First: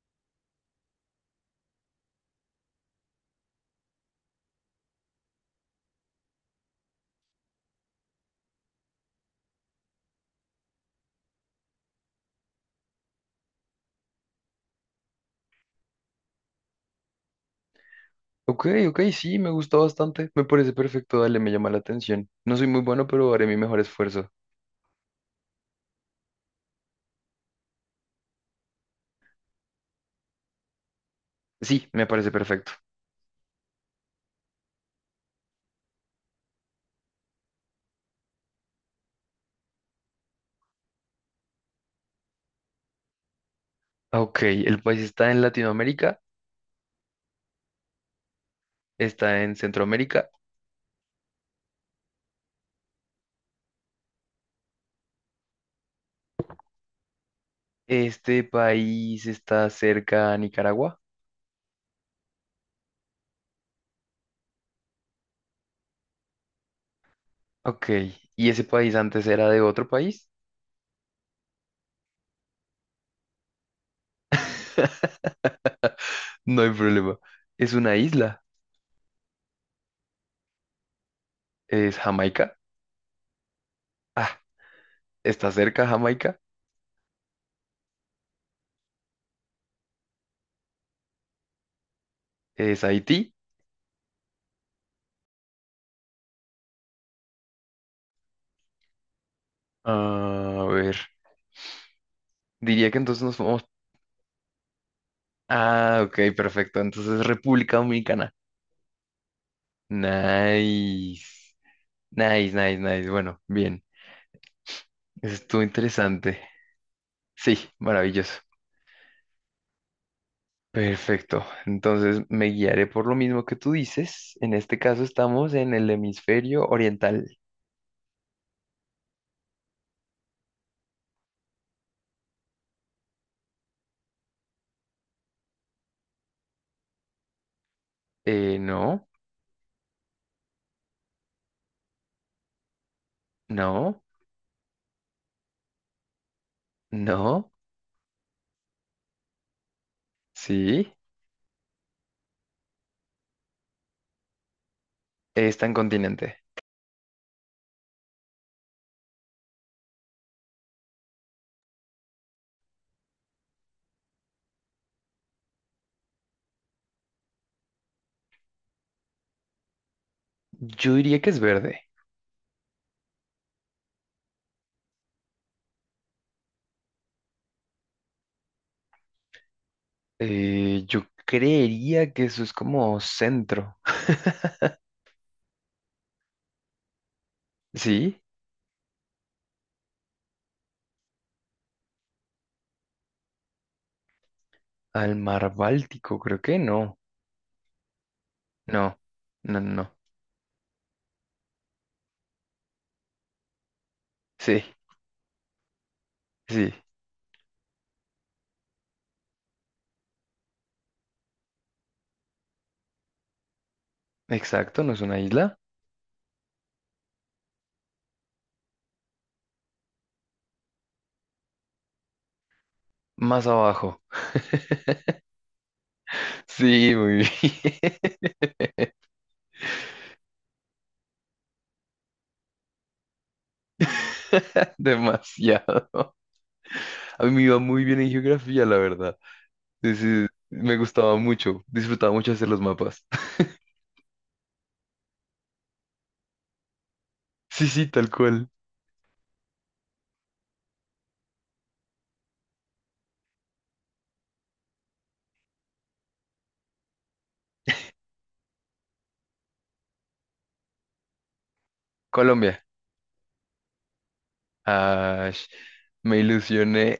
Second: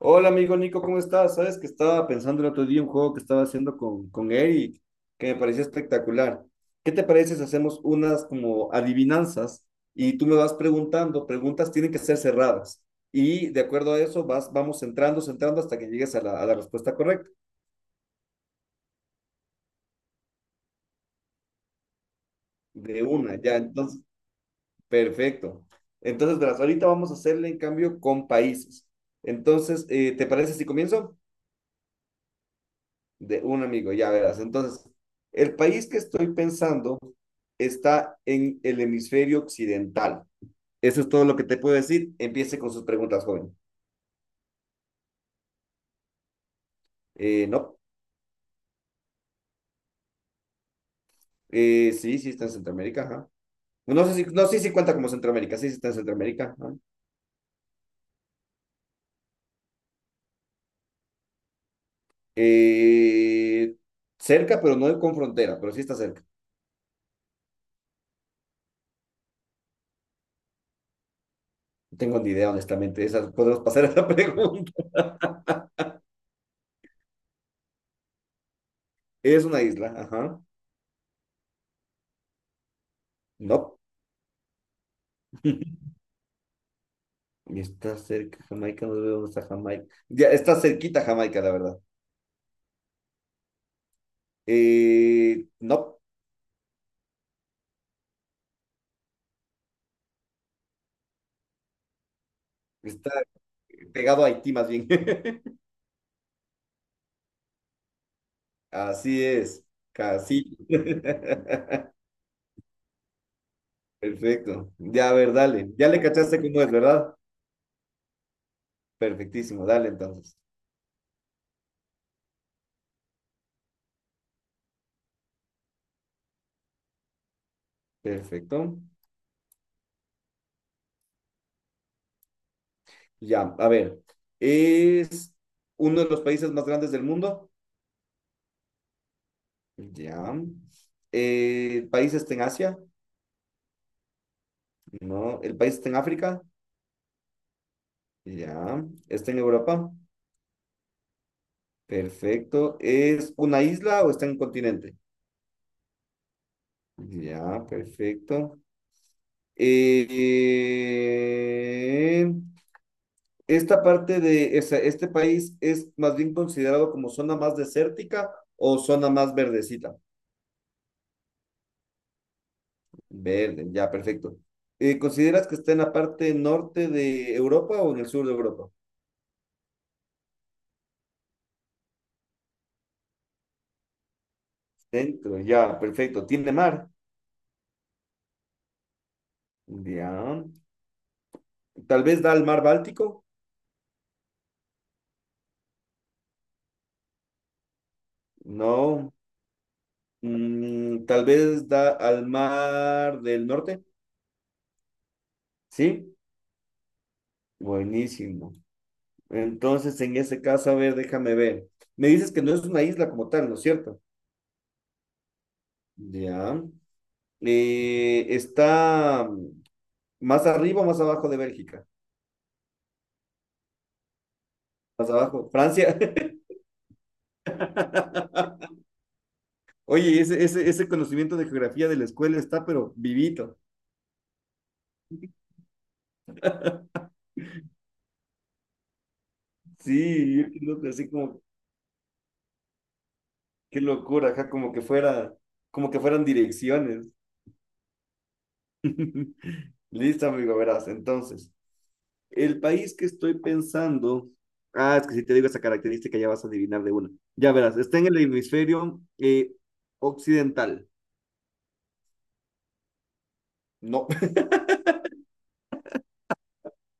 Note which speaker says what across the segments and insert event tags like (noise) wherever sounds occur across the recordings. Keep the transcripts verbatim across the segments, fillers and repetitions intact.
Speaker 1: Hola amigo Nico, ¿cómo estás? Sabes que estaba pensando el otro día un juego que estaba haciendo con, con Eric, que me parecía espectacular. ¿Qué te parece si hacemos unas como adivinanzas y tú me vas preguntando? Preguntas tienen que ser cerradas y de acuerdo a eso vas, vamos entrando, entrando hasta que llegues a la, a la respuesta correcta.
Speaker 2: Ok, ok, sí, me gusta bastante. Me parece perfecto, dale, me llama la atención. No soy muy
Speaker 1: De
Speaker 2: bueno, pero
Speaker 1: una,
Speaker 2: haré mi
Speaker 1: ya,
Speaker 2: mejor
Speaker 1: entonces,
Speaker 2: esfuerzo.
Speaker 1: perfecto. Entonces, verás, ahorita vamos a hacerle en cambio con países. Entonces, eh, ¿te parece si comienzo?
Speaker 2: Sí, me parece perfecto.
Speaker 1: De un amigo, ya verás. Entonces, el país que estoy pensando está en el hemisferio occidental. Eso es todo lo que te puedo decir. Empiece con sus preguntas, joven.
Speaker 2: Ah, ok, el país está en Latinoamérica,
Speaker 1: Eh, no.
Speaker 2: está en Centroamérica.
Speaker 1: Eh, sí, sí está en Centroamérica, ajá. No sé si, no, sí, sí cuenta como Centroamérica, sí, sí está en Centroamérica, ajá.
Speaker 2: Este país está cerca a Nicaragua.
Speaker 1: Eh, Cerca, pero no con frontera, pero sí está cerca.
Speaker 2: Ok, ¿y ese país antes era de otro país?
Speaker 1: No tengo ni idea, honestamente. Esa, podemos pasar a esa (laughs) pregunta.
Speaker 2: (laughs) No hay problema. Es una isla.
Speaker 1: Es una isla, ajá.
Speaker 2: Es Jamaica.
Speaker 1: No.
Speaker 2: Ah, está cerca Jamaica.
Speaker 1: Está cerca Jamaica, nos vemos a Jamaica. Ya, está cerquita Jamaica, la verdad.
Speaker 2: Es Haití.
Speaker 1: Eh, no,
Speaker 2: A ver, diría que
Speaker 1: está
Speaker 2: entonces nos vamos.
Speaker 1: pegado a Haití más bien. (laughs)
Speaker 2: Ah, ok, perfecto. Entonces, República Dominicana.
Speaker 1: Así es, casi. (laughs)
Speaker 2: Nice. Nice, nice, nice. Bueno, bien.
Speaker 1: Perfecto. Ya, a ver,
Speaker 2: Eso estuvo
Speaker 1: dale. Ya le
Speaker 2: interesante.
Speaker 1: cachaste cómo es, ¿verdad?
Speaker 2: Sí, maravilloso.
Speaker 1: Perfectísimo, dale entonces.
Speaker 2: Perfecto. Entonces, me guiaré por lo mismo que tú dices. En este caso, estamos en el hemisferio oriental.
Speaker 1: Perfecto. Ya, a ver. ¿Es uno de los países más grandes del mundo?
Speaker 2: Eh, no,
Speaker 1: Ya. Eh, ¿el país está en Asia?
Speaker 2: no,
Speaker 1: No. ¿El país está en África?
Speaker 2: no.
Speaker 1: Ya. ¿Está en Europa?
Speaker 2: Sí,
Speaker 1: Perfecto. ¿Es una isla o está en un continente?
Speaker 2: está en continente.
Speaker 1: Ya, perfecto. Eh, ¿Esta parte de esa- este país es más bien considerado como zona más desértica o zona más verdecita?
Speaker 2: Yo diría que es verde.
Speaker 1: Verde, ya, perfecto. Eh, ¿consideras que está en la parte norte de Europa o en el sur de Europa?
Speaker 2: Eh, yo creería que eso es como centro.
Speaker 1: Centro, ya, perfecto. ¿Tiene mar?
Speaker 2: Sí,
Speaker 1: Ya. ¿Tal vez da al mar Báltico?
Speaker 2: al mar Báltico, creo que no. No,
Speaker 1: No.
Speaker 2: no, no.
Speaker 1: Mm, tal vez da al mar del norte.
Speaker 2: Sí,
Speaker 1: Sí,
Speaker 2: sí,
Speaker 1: buenísimo. Entonces, en ese caso, a ver, déjame ver. Me dices que no es una isla como tal, ¿no es cierto?
Speaker 2: exacto, no es una isla.
Speaker 1: Ya. Eh, está más arriba o más abajo de Bélgica.
Speaker 2: Más abajo.
Speaker 1: Más abajo. Francia.
Speaker 2: Sí, muy bien.
Speaker 1: (laughs) Oye, ese, ese, ese conocimiento de geografía de la escuela está, pero vivito.
Speaker 2: (laughs) Demasiado. A mí me iba muy bien en geografía, la verdad. Sí, sí,
Speaker 1: Sí, yo
Speaker 2: me
Speaker 1: creo que así
Speaker 2: gustaba
Speaker 1: como,
Speaker 2: mucho, disfrutaba mucho hacer los mapas. (laughs)
Speaker 1: qué locura, ajá, como que fuera, como que fueran direcciones.
Speaker 2: Sí, sí, tal cual.
Speaker 1: (laughs) Listo, amigo, verás. Entonces, el país que estoy pensando. Ah, es que si te digo esa característica ya vas a adivinar de una. Ya verás, está en el hemisferio eh, occidental.
Speaker 2: Colombia.
Speaker 1: No,
Speaker 2: Ah, me ilusioné.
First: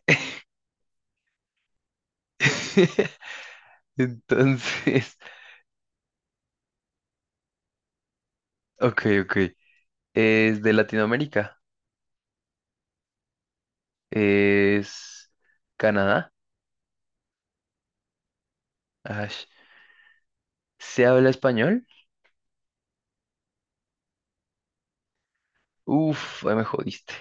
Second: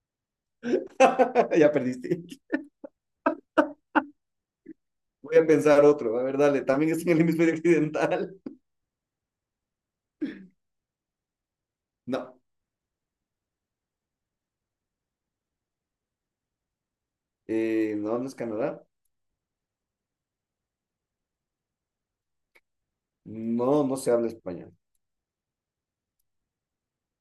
Speaker 1: (laughs) ya perdiste.
Speaker 2: (laughs) Entonces,
Speaker 1: Voy a pensar otro. A ver, dale. También está en el hemisferio occidental.
Speaker 2: ok, ok. Es de Latinoamérica.
Speaker 1: No.
Speaker 2: Es Canadá.
Speaker 1: Eh, no, no es Canadá.
Speaker 2: Ash. ¿Se habla español?
Speaker 1: No, no se habla español.
Speaker 2: Uf, ahí me jodiste.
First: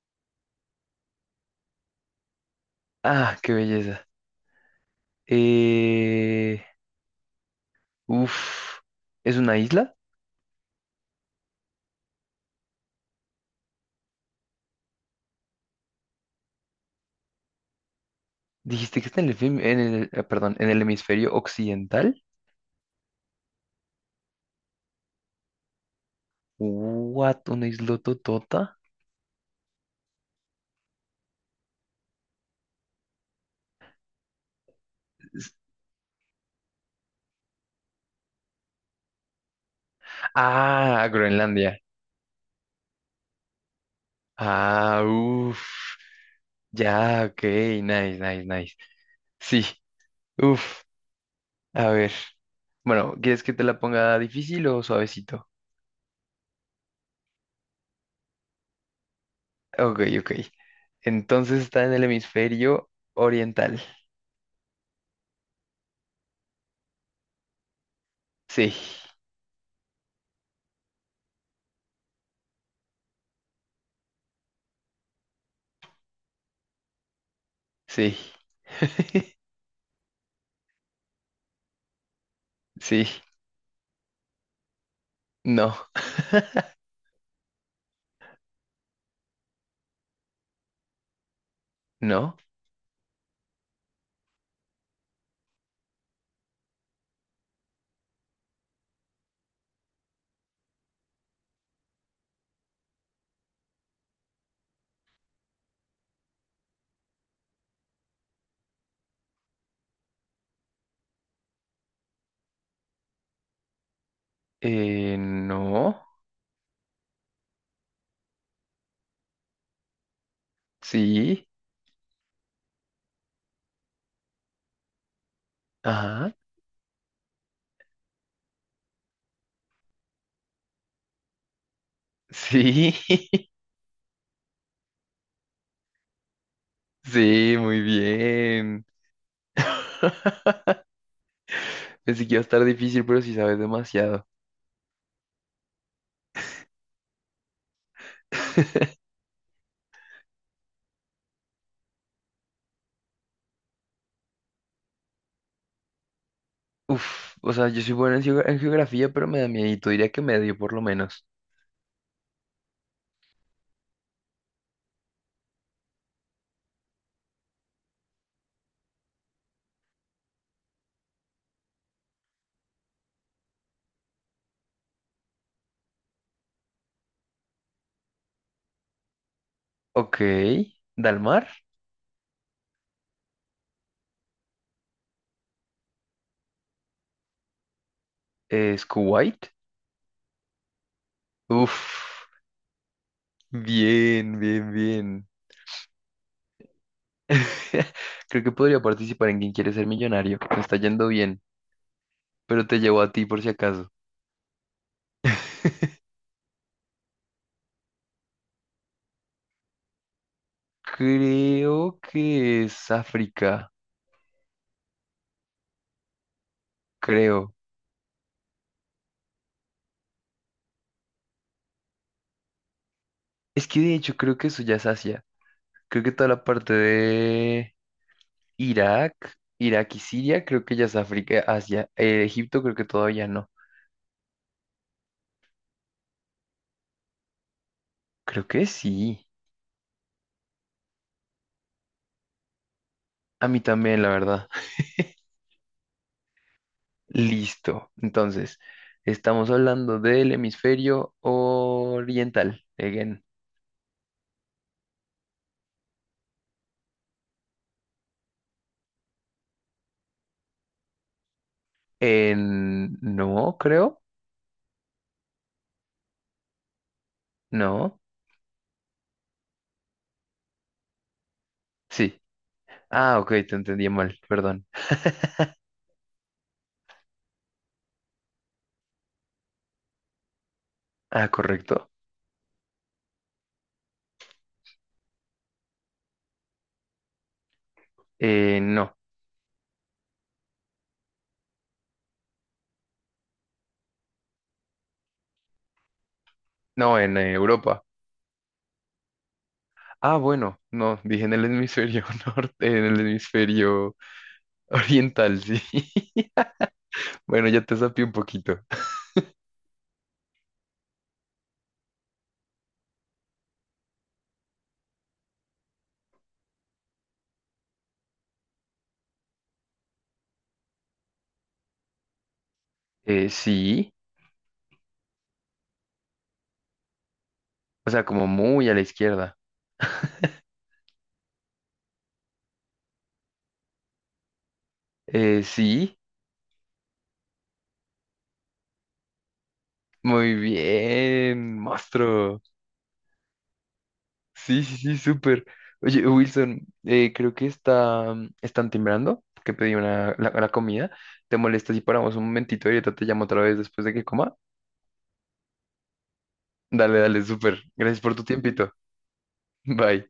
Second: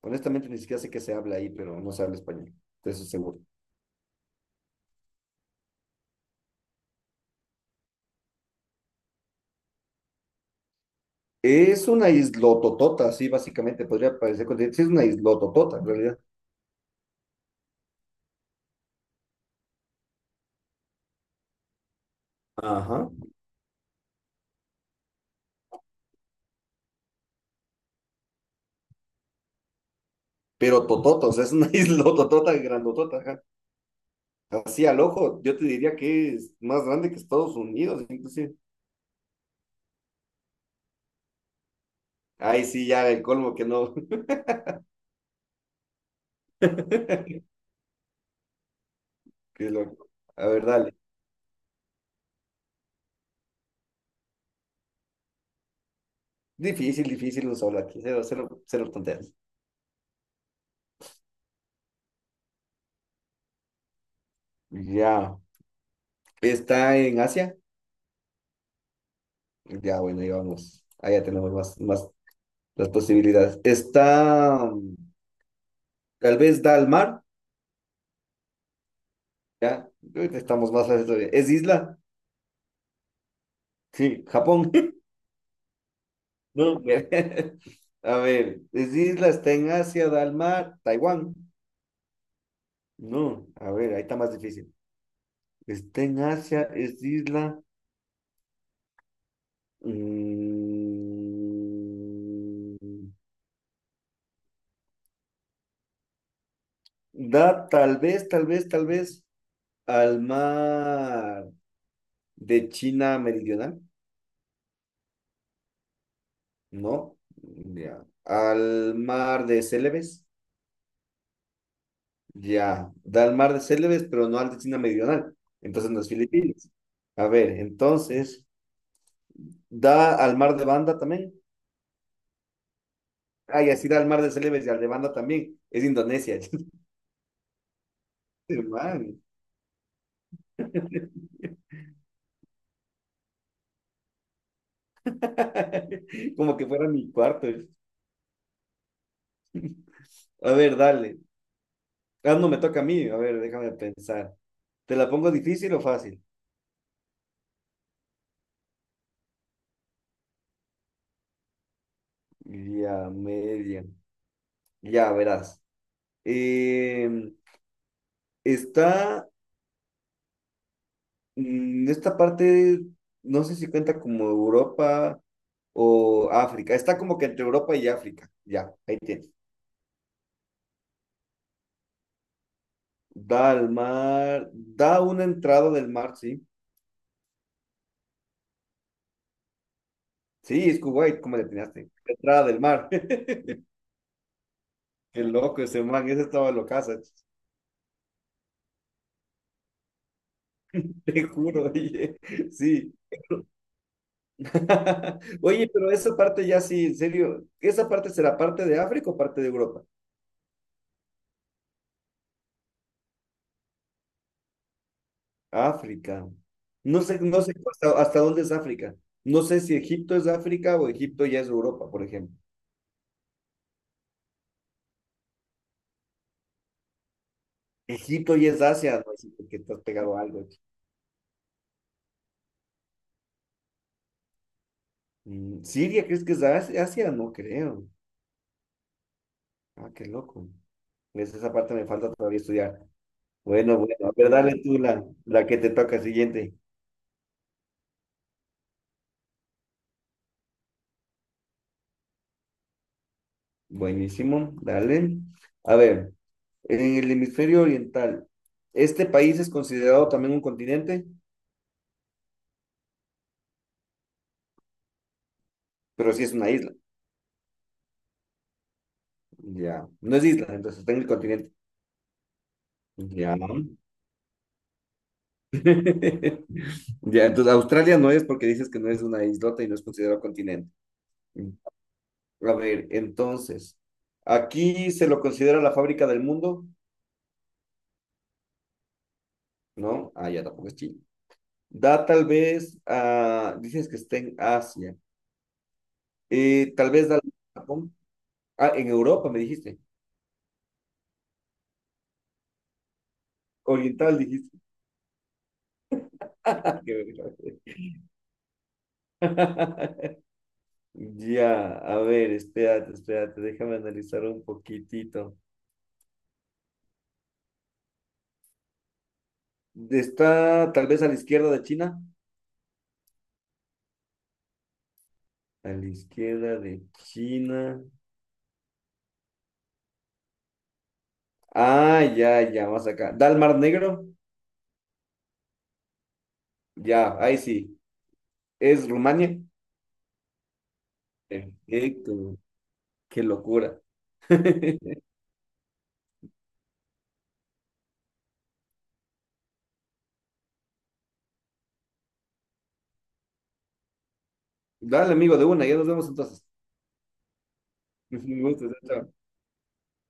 Speaker 1: Honestamente, ni siquiera sé que se habla ahí, pero no se habla español. De eso
Speaker 2: Ah,
Speaker 1: seguro.
Speaker 2: qué belleza. Eh, uf, ¿Es una isla?
Speaker 1: Es una islototota, sí, básicamente. Podría parecer continente. Sí, es una islototota, en realidad.
Speaker 2: Dijiste que está en el, fem- en el, eh, perdón, en el hemisferio occidental.
Speaker 1: Ajá.
Speaker 2: What, una isla totota.
Speaker 1: Pero totota, o sea, es una (laughs) isla totota, grandotota, ajá. Así al ojo, yo te diría que es más grande que Estados Unidos, inclusive.
Speaker 2: Ah, Groenlandia.
Speaker 1: Ahí sí, ya el colmo que no.
Speaker 2: Ah, uff.
Speaker 1: (laughs)
Speaker 2: Ya, ok,
Speaker 1: Qué
Speaker 2: nice, nice, nice. Sí,
Speaker 1: loco. A ver,
Speaker 2: uff.
Speaker 1: dale.
Speaker 2: A ver. Bueno, ¿quieres que te la ponga difícil o suavecito?
Speaker 1: Difícil, difícil los aquí, cero, cero, cero tonterías.
Speaker 2: Ok, ok. Entonces está en el hemisferio oriental.
Speaker 1: Ya. ¿Está en Asia?
Speaker 2: Sí.
Speaker 1: Ya, bueno, ahí vamos. Ahí ya tenemos más, más las posibilidades. ¿Está, mm, tal vez da al mar?
Speaker 2: Sí, (laughs)
Speaker 1: Ya, ahorita estamos más a eso de- ¿Es isla?
Speaker 2: sí,
Speaker 1: Sí, Japón.
Speaker 2: no,
Speaker 1: No, güey. (laughs) A ver, es isla, está en Asia, da al mar, Taiwán.
Speaker 2: no,
Speaker 1: No, a ver, ahí está más difícil. Está en Asia, es isla. mm, Da tal vez, tal vez, tal vez al mar de China Meridional.
Speaker 2: eh, no,
Speaker 1: No, ya. Al mar de Celebes.
Speaker 2: sí,
Speaker 1: Ya, da al mar de Celebes pero no al de China Meridional. Entonces no es
Speaker 2: ajá,
Speaker 1: Filipinas. A ver, entonces. Da al mar de Banda también.
Speaker 2: sí, (laughs)
Speaker 1: Ah, y así da al mar de Celebes y al de Banda también. Es Indonesia.
Speaker 2: sí, muy
Speaker 1: (laughs)
Speaker 2: bien.
Speaker 1: Man.
Speaker 2: (laughs) Pensé que iba a estar difícil, pero sí sabes demasiado.
Speaker 1: (laughs) Como que fuera mi cuarto.
Speaker 2: (laughs)
Speaker 1: A ver, dale. Ah, no, me toca a mí. A ver, déjame pensar. ¿Te la pongo difícil o fácil?
Speaker 2: Uf, o sea, yo soy bueno en, geo- en geografía, pero me da miedito, diría que medio por lo menos.
Speaker 1: Ya, media. Ya, verás. Eh, Está mm, esta parte, no sé si cuenta como Europa o África. Está como que entre Europa y África. Ya, ahí tienes.
Speaker 2: Ok, Dalmar,
Speaker 1: Da al mar, da una entrada del mar, sí.
Speaker 2: es Kuwait.
Speaker 1: Sí, es Kuwait, ¿cómo le atinaste?
Speaker 2: Uf,
Speaker 1: Entrada del mar. (laughs)
Speaker 2: bien, bien, bien.
Speaker 1: Qué loco ese man, ese estaba locaza,
Speaker 2: (laughs) Creo que podría participar en Quien quiere ser millonario. Me está
Speaker 1: (laughs)
Speaker 2: yendo
Speaker 1: te
Speaker 2: bien.
Speaker 1: juro, oye,
Speaker 2: Pero te
Speaker 1: sí.
Speaker 2: llevo a ti por si acaso.
Speaker 1: (laughs) Oye, pero
Speaker 2: (laughs)
Speaker 1: esa parte ya sí, en serio, ¿esa parte será parte de África o parte de Europa?
Speaker 2: Creo que es África,
Speaker 1: África. No sé, no sé
Speaker 2: creo.
Speaker 1: hasta, hasta dónde es África. No sé si Egipto es África o Egipto ya es Europa, por ejemplo.
Speaker 2: Es que de hecho creo que eso ya es Asia. Creo que toda la parte de
Speaker 1: Egipto ya es Asia, no
Speaker 2: Irak,
Speaker 1: sé que estás
Speaker 2: Irak y
Speaker 1: pegado a algo
Speaker 2: Siria,
Speaker 1: aquí.
Speaker 2: creo que ya es África, Asia. Eh, Egipto creo que todavía no.
Speaker 1: Mm, ¿Siria crees que es Asia? ¿Asia? No creo.
Speaker 2: Creo que sí.
Speaker 1: Ah, qué loco. Es esa parte me falta todavía estudiar.
Speaker 2: A mí
Speaker 1: Bueno, bueno,
Speaker 2: también, la
Speaker 1: a ver,
Speaker 2: verdad.
Speaker 1: dale tú
Speaker 2: (laughs)
Speaker 1: la, la que te toca siguiente.
Speaker 2: Listo. Entonces, estamos hablando del hemisferio oriental. Again.
Speaker 1: Buenísimo, dale. A ver, en el hemisferio oriental, este país es considerado también un continente,
Speaker 2: En... No, creo.
Speaker 1: pero sí es una isla.
Speaker 2: No.
Speaker 1: Ya, no es isla, entonces está en el continente.
Speaker 2: Sí. Ah, ok,
Speaker 1: Ya. (laughs)
Speaker 2: te entendí mal. Perdón.
Speaker 1: Ya, entonces Australia no es porque dices que no es una islota y no es considerado continente.
Speaker 2: Ah, correcto.
Speaker 1: A ver, entonces, aquí se lo considera la fábrica del mundo,
Speaker 2: Eh, no,
Speaker 1: ¿no? Ah, ya tampoco es Chile. Da tal vez a, dices que está en Asia. Eh, tal
Speaker 2: no,
Speaker 1: vez
Speaker 2: en
Speaker 1: da a
Speaker 2: eh, Europa.
Speaker 1: Japón, ah, en Europa me dijiste,
Speaker 2: Ah, bueno, no, dije en el hemisferio (laughs) norte, en el hemisferio
Speaker 1: oriental dijiste.
Speaker 2: oriental, sí. (laughs)
Speaker 1: (laughs) Qué
Speaker 2: Bueno,
Speaker 1: vergüenza.
Speaker 2: ya te sapié un poquito.
Speaker 1: (laughs) Ya, a ver, espérate, espérate, déjame analizar un poquitito. Está tal vez a la izquierda de China,
Speaker 2: Eh, sí,
Speaker 1: a la izquierda de China.
Speaker 2: o sea, como muy a la izquierda. (laughs)
Speaker 1: Ah, ya, ya, más acá. ¿Da al Mar Negro?
Speaker 2: Eh, sí,
Speaker 1: Ya, ahí sí. ¿Es Rumania?
Speaker 2: muy bien,
Speaker 1: Perfecto,
Speaker 2: monstruo.
Speaker 1: qué locura.
Speaker 2: Sí, sí, sí,
Speaker 1: (laughs)
Speaker 2: súper. Oye, Wilson, eh, creo que está, mm, están timbrando, que pedí una, la, la comida. ¿Te molesta si paramos un momentito y ahorita te llamo otra vez después de que coma?
Speaker 1: Dale, amigo, de una, ya nos vemos entonces.
Speaker 2: Dale, dale, súper. Gracias por
Speaker 1: Es
Speaker 2: tu
Speaker 1: un gusto,
Speaker 2: tiempito.
Speaker 1: chao. Chao.
Speaker 2: (laughs) Bye.